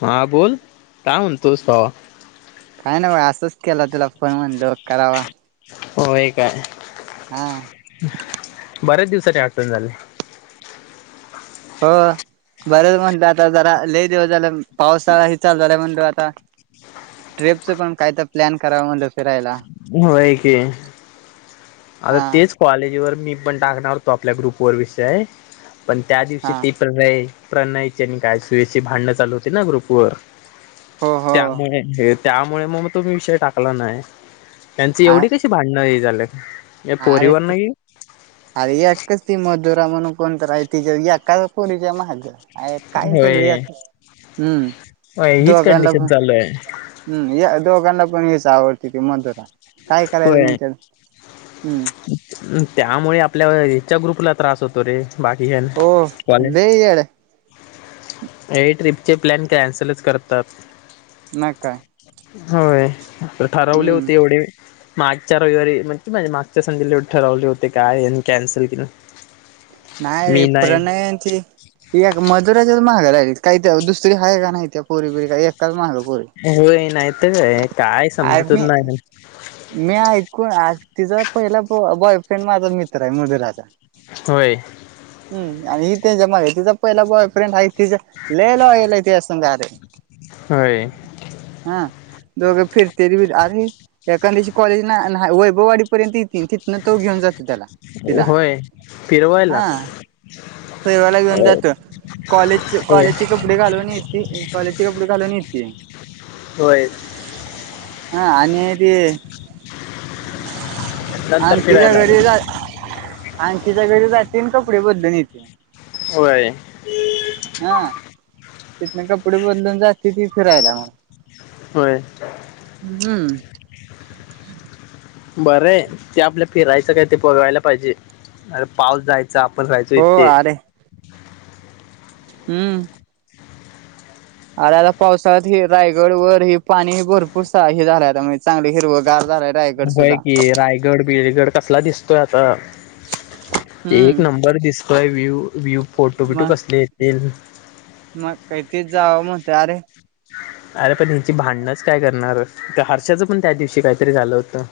हा बोल काय म्हणतोस भावा काय नाही बाला असंच केलं तुला फोन म्हणलो करावा हो एक आहे हा बऱ्याच दिवसाचीआठवण झाले हो बरंच म्हणते आता जरा लय दिवस झाले पावसाळा ही चालू झालाय म्हणतो आता ट्रिपचं पण काय तर प्लॅन कराव म्हणलं फिरायला होय की आता हा तेच कॉलेजवर मी पण टाकणार होतो आपल्या ग्रुप व विषय पण त्या दिवशी हा पेपर मुले प्रणयची आणि गायत्रिचे भांडणं चालू होती ना ग्रुप व हो हो त्यामुळे हे त्यामुळे मग तो विषय टाकला नाही त्यांची एवढी कशी भांडणं हे झाले आ रे एकच ति मधूरा म्हणून कोण गयत्रीच्या याका पोरीच्या महग काय सगळ या होय होय हम्म हीच दोघला कंडिशन चालू आहे. पन या दोघांना पण लयाच आवडते त मधुरा काय करायचं मग होय त्याच हम्म त्यामुळे आपल्या ह्याच्या ग्रुपला त्रास होतो रे बाकी कही नई हो कॉलज लई येड आहे हे ट्रिपचे प्लॅन कॅन्सलच करतात न का होय ठरवले होते एवढे मागच्या रविवारी म्हणजे मागच्या संडेला ठरवले होते काय कॅन्सल कि नाही नाही रे प्रणयन ची एक मधुराच्या मांग लागली काही दुसरी आहे का नाही त्या पोरी बेरी काय एकाच माग होय नाहीतर काय काय अर समजतच मी नाही मग मी ऐकून आहे तिचा पहिला ब बॉयफ्रेंड माझा मित्र आहे मधुराचा होय हम्म आणि हि तेच्या माग तिचा पहिला बॉय फ्रेंड आहे लय लॉयल आहे तिचसंग आरे होय. हा दोग फिरत्या बिरत्याती अरे एखाद्या दिवशी कॉलेज ना वैभववाडीपर्यंत तिथन तू घेऊन जातो तिला होय फिरवायला हा फिरवायला घिऊन होय जातो कॉलेज होय. कॉलेजचे कपडे घालून येती कॉलेजचे कपडे घालून येती. होय हा आणि ते नंतर आंकीं च्या फिरायला घरी जा आंकिं च्या घरी जाती आणि कपडे बदलून येत्या. होय हं तिथनं कपडे बदलून जाती ती फिरायला म् होय. हम्म बरंय ते आपलं फिरायचं काय ते पाहिजे अरे पाऊस जाय च आपण राहायचो हो इथे अरे हम्म आरे आता पावसाळ्यात हे रायगड वर हे पाणी भरपूर सा हे झालंय आता म्हणजे चांगल हिरवगार झालाय रायगड होय सुद्धा तोय आता एक हम्म. नंबर दिसतोय व्ह्यू व्ह्यू फोटो बिटो मग कसले येतील मग काय तेचं जावं म्हणतोय अरे अरे पण हेची भांडणच काय करणार त्या हर्षाच पण त्या दिवशी काहीतरी झालं होतं.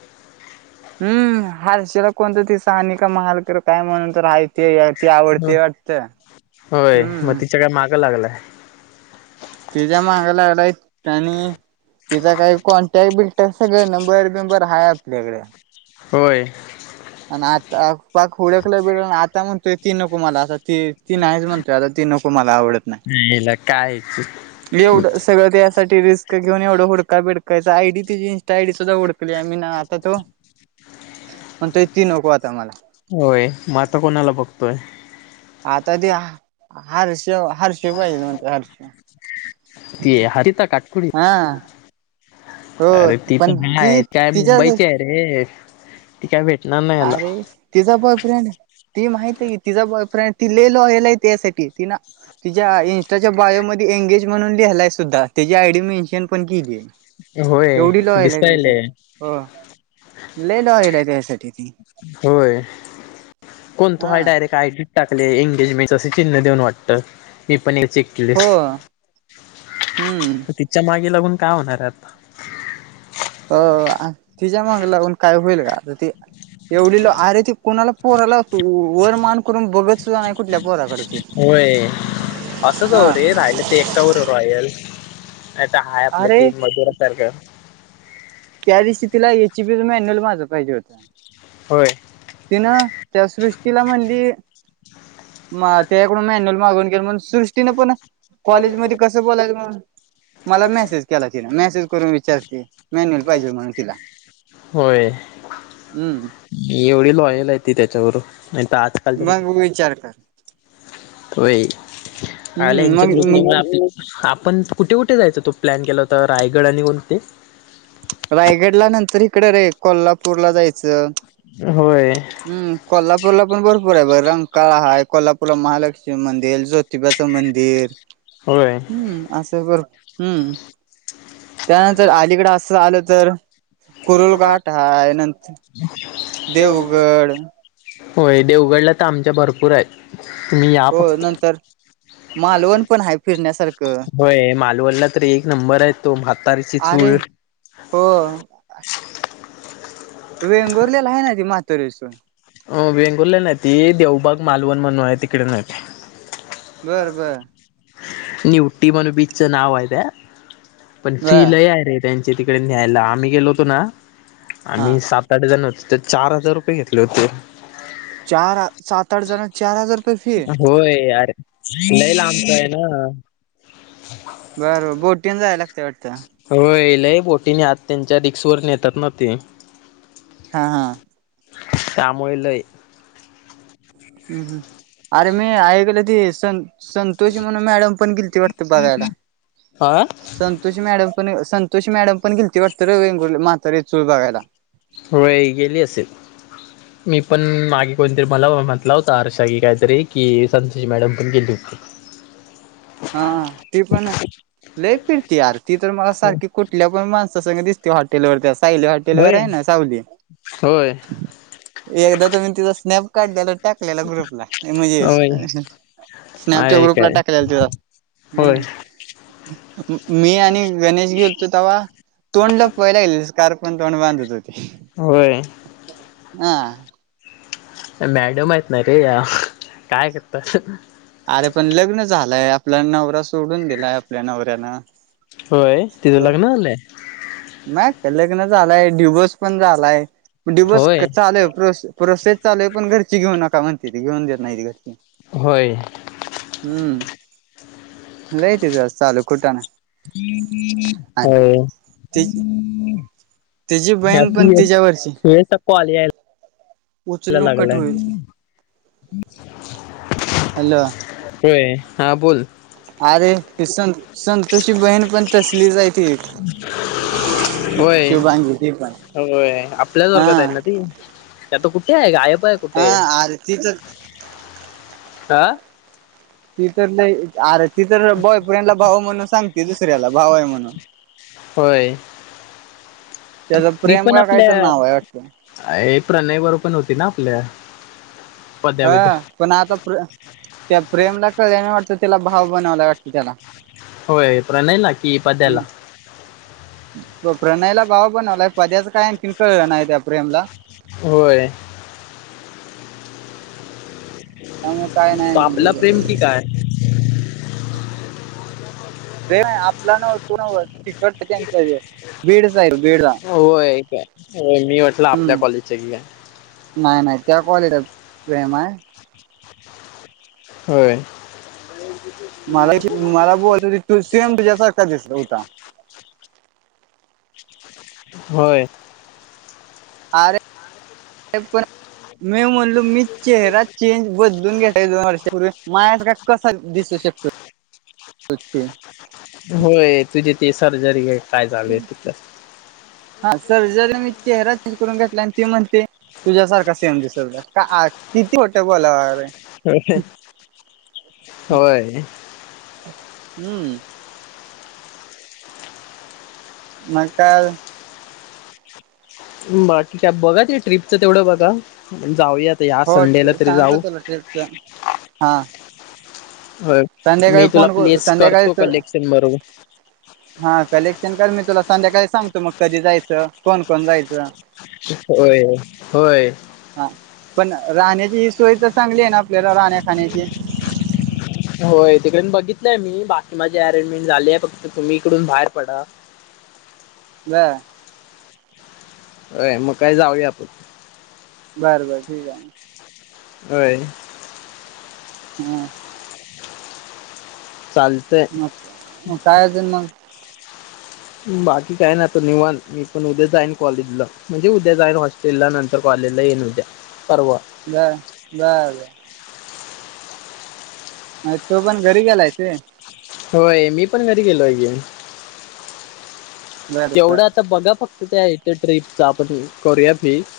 हम्म हारशेला कोणत तर साहानिक महालकर काय म्हणून तर हाईत ते ते आवडते वाटत. हम्म ग लागलायं. तेच्या मागा लागलाय आणि तिचा काय कॉन्टॅक्ट बिलटॅक सगळ नंबर बिंबर हाय आपल्याकडं. होय आणि आता पाक उडखलय बिडखल आता म्हणतोय ती नको मला आ ती ती नाहीच म्हणतोय आता ती नको मला आवडत नाय. हिला काय एवढं सगळं त्याच्यासाठी रिस्क घेऊन एवढं हुडकाय बिडकायच आयडी तिची इंस्टा आयडी सुद्धा हुडकली आ म्ही आता तो पण तो ती नको आता मला म आता कोणाला बघतोय? आता ते हा हार्षा ती हरिता काटकुली हा हो अरे ती पण हा ती हाय काय तिच्या मुंबईची आहे रे ती काय भेट आरे तिचा बॉय फ्रेंड ती माहितय की तिचा बॉयफ्रेंड ती लय लॉयल हाय तेच्या साठी तिनं तिच्या इन्स्टाच्या बायोमध्ये एंगेज म्हणून लिहिलाय सुद्धा त्याची आयडी मेन्शन पण केलीय. होय एवढी लॉयल हाय तेच्या साठी. दिसायले हो, लय लॉयल ते च्या साठी होय कोण तो हा हाय डायरेक्ट आयडी टाकले एंगेज मीच अस चिन्ह देऊन वाटतं मी पण ए चेक केले. हो हम्म तिच्या मागे लागून काय होणार हाय आता हो आ तिज्या मागं लागून काय होईल का? आता ती एवढी लोय अरे ती कुणाला पोराला तू वर मान करून बघत सुद्धा नाही कुठल्या पोराकडं ती होय असंच हवं हा रे राहिलं ते एकटा बरोब्र लॉयल नाही तर हाय आपलं ते अरे मधुरा सारखं त्या दिवशी तिला ए ची पी च मॅन्युअल माझ पाहिजे होत. होय तिनं त्या सृ ष्टीला म्हणली म त्याकडून मॅन्युअल मागून घे मम्हणून सृष्टीनं पण कॉलेज मध्ये कसं बोलायच. मला मेसेज केला तिला मेसेज करून विचारते मॅन्युल पाहिजेल म्हणून तिला होय. हम्म. एवढी लॉयल आहे ती त्याच्यावर नाही तर आजकालच्या मग विचार कर. होच्या हम्म मग मग कृपमुळे पण कुठे कुठे जायचं तो प्लॅन केला होता रायगड आणि कोणते रायगडला नंतर इकड रे कोल्हापूरला जायचं. होय हम् कोल्हापूरला पण भरपूर आहे बर रंगकाळा हा आहे कोल्हापूरला महालक्ष्मी मंदिर ज िबाचं मंदिर होय हम्म असं ब हम्म. त्यानंतर अलीकडे असं आलं. तर कुरलघाट आहेा नंतर देवगड होय देवगडला तर आमच्या भरपूर आहे तुम्ही या हो फक्त नंतर मालवण पण आहे फिरण्यासारखं होय मालवणला तर एक नंबर आहे तो म्हातारीची चू अरे हो. हो. वेंगुरलेला आहे ना त म्हातोरश अ वेंगुर्ले नाहीती देवबाग मालवण म्हणून आहे तिकडे नाही. बर बर. नि उटी मणू बीचच नाववाय त्या पण बर फीलल र त्या तिकडे न्यायला आम्ही गेलो होतो ना हा आम्ही सात आठ जण होतो. त्या चार हजार रुपये घेतले होते. चार सात आठ जण चार हजार रुपये फी होय यारे लई लाबतय ना. बर बर बोटीन जायला लागते वाटतं. हो येलय बोटीने आ त्यांच्या रिक्स वरून येतात ना ते. हा हा. त्यामुळेळलं हम् हम अरे मी ऐकल ती स संतोष म्हणून मॅडम पण गिलती वाटते बघायला हा संतोष मॅडम पण संतो तशी मॅडम पण गेलीती वाटत र वंग माते चूर बघायला. र गेली अस. मी पण मागे कोणीतरी मला म्हटला होता आरषा की काहीतरी कि संतोजी मॅडम पण गेली होती. स्वच् हा ती पण लई फिरती यार ती तर मला सारखी कुठल्या पण माणसास दिसते. ते हॉटलवरती अस. ली हॉटेल वर होय आहे ना सावली होय एकदा तुम् तिथ स्नप काढला टाकलेला ग्रुपला म्हणजे होय स्नॅपच्या आहे ग्रुपला काय टाकलेला तुला होय. मी आणि गणेश गेलतो तवा तोंड लपवायला येणार स्कार्फ ने तोंड बांधत होती. होय हा. मॅडम आहेतत ना रे या काय करतात. अरे पण लग्न झालंय आपला नवरा सोडून दिलाय आपल्या नवऱ्यानं. होय तिथं लग्न झालंय. नाही कलग्न झालाय ड्युबोस पण झालाय. ण डि बर्स होय चालयोसेस चालय पण घरची घेऊ नका म्हणते त घेऊन देत नाही घर होय हम्म हॅलो लय तिचं चालू कुटाणा आणि ति तिची या बहीण सुयस पण तक्को सुयस तक्को आलीय उचल न कट होईल हॅलो. होय हा बोल. अरे ती संत संतोशी बहीण पण तसलीच आहे ती. होय शुभांगी ती पण होय आपल्याच हा वर्गात आहे ना ती आता कु ठे आहे गायब? आहे हा कुठे आरतीचाच हा. ती तर लई आरती तर बॉयफ्रेंडला भाऊ म्हणून सांगते दुसऱ्याला भाऊ आहे म्हणून. होय. त्या ती पण आपल्या हे प्रणय बरो पण होती ना आपल्या. पद्या बिद्या हा पण आता प्र त्या प्रेमला कळे नाही वाटतं त्याला भाऊ बनवायला वाटते त्याला. होय प्रणय ना कि पद्याला. प्र प्रणयला भाउ बनवला आहे पद्याच काय आणखीन कळलं नाही त्या प्रेमला. होय. त्यामुळे काय तो आपला नाही प्रेम की [unintelligible] काय रे नाय आपला नव तू नव तिकटत त्यांच्या हे बीड होय काय मी वाटलं आपल्या कॉलेजच्या आहे की काय. नाय नाय त्या क्वालिटा प्रेम आहे. होय. मगाशी मला बोलत होती ती तू सेम तुझ्यासारखा दिसला होता. होय. अरेे पण मी म्हणलो मी चेहरा चेंज बदलून घेतला आहे दोन वर्षापूर्वी मला असं काय कसा दिसू शकतो ते? ते सर्जरी काय चालूय तिथं. हा सर्जरी मी चेहरा चेंज करून घेतला आणि तीते म्हणते तुझ्यासारखा सेम दिसल का आ किती खोटं बोलाव रे. होय. होय. हम्म. मग काय अजून? बा ठीक आहे बघा ते ट्रीपचा तेवढं बघा. जाऊयात या हो संडेला तरी सांगतो जाऊ. तुला ट्रिपच हा होय मी संध्याकाळी तुला फोन प्लेस संध्याकाळी करतो तर कलेक्सेन बरोबर. हा कलेक्शन कर मी तुला संध्याकाळी सांगतो मग कधी जायचं कोण-कोण जायचं. होय होय. हा पण राहण्याची ही सोय तर चांगली आहे ना आपल्याला राहण्या खाण्याची? होय तिकडेन बघितलंय मी बाकी माझे अरेंजमेंट झालेय फक्त तुम्ही इकडून बाहेर पडा. ब होय मग काय जाऊया आपण. बर बर ठीक आहे. होयं. हां. चालतंय. मग काय अजून मग? बाकी काय ना तर निवांत मी पण उद्या जाईन कॉलेजला म्हणजे उद्या जाईन हॉस्टेल ला नंतर कॉले लेला येइन उदया. बर बर बर. अ तो पण घरी गेलायच. होय मी पण घरी गेलो य की. बर तेवढं आता बघा फक्त त्या इथ ट्रिपच आपण करूया फिक्स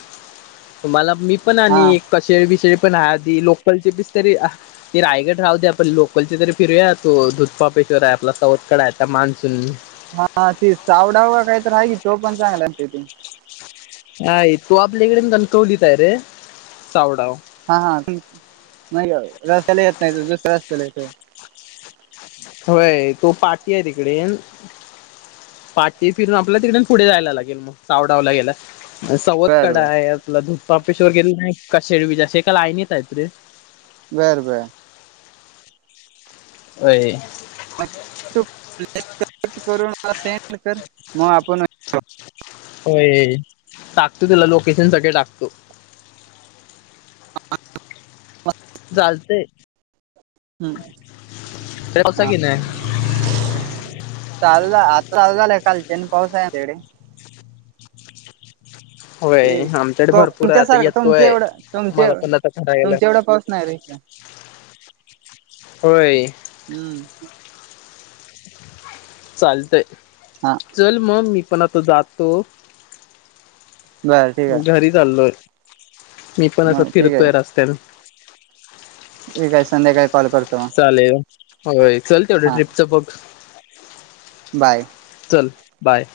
तुम्हाला. मी पण हा आणि कशेळी बिशेळी पण आधी लोकलचे बिसलरी तरी रायगड राह दे आपण लोकलचे तरी फिरूया तो दुधपापे. [unintelligible] आपला चवथकड आहेता मान्सून. हा ते सावडाव काहीत आहे की तो पण चांगला तिथे [unintelligible] ह तो आपल्याकडे कणकवलीत ये रे सावडाव हा हा [unintelligible] नाही रस्त्याला येत नाही दुसऱ्या रस्त्याला येतोय. होय तो पाठी आहे तिकडे पाठी फिरून आपल्या तिकडे पुढे जायला लागेल मग चावडावला गेला. सावत बर कडा बर आहे आपला धू ऑफिसवर गेलो नाही का शेडबज असे एकालाईन येत आहेत रे बर बर व्हय मग तू [unintelligible] कलेक्ट करून सेंड कर मग आपण होय टाकतो तुला लोकेशन सगळे टाकतो ह [unintelligible] चालतंय हम् पावसा हा की नाही चालला आता चालूझालं कालच्या आणि पाऊस आहे आमच्याकडे होय ते [unintelligible] आमच्याकडे भरपूर आहे तुमच्या आता सारखं तुमच्या येतोय एवढं तुमच्या, मला पण आता करायला तुमच्या एवढा पाऊस नाही रे इकडं. [inaudible] होय. हम्म चालतय हा चल मग मी पण आता जातो. बरं ठीक आहे घरी चाललोय मी पण असं मग ठीक आहे फिरतोय रस्त्यावर [inaudible] ठीक आहे संध्याकाळी कॉल करतो मग. चालेल होय चल ते एवढ्या हा ट्रिपचं बघ. बाय. चल बाय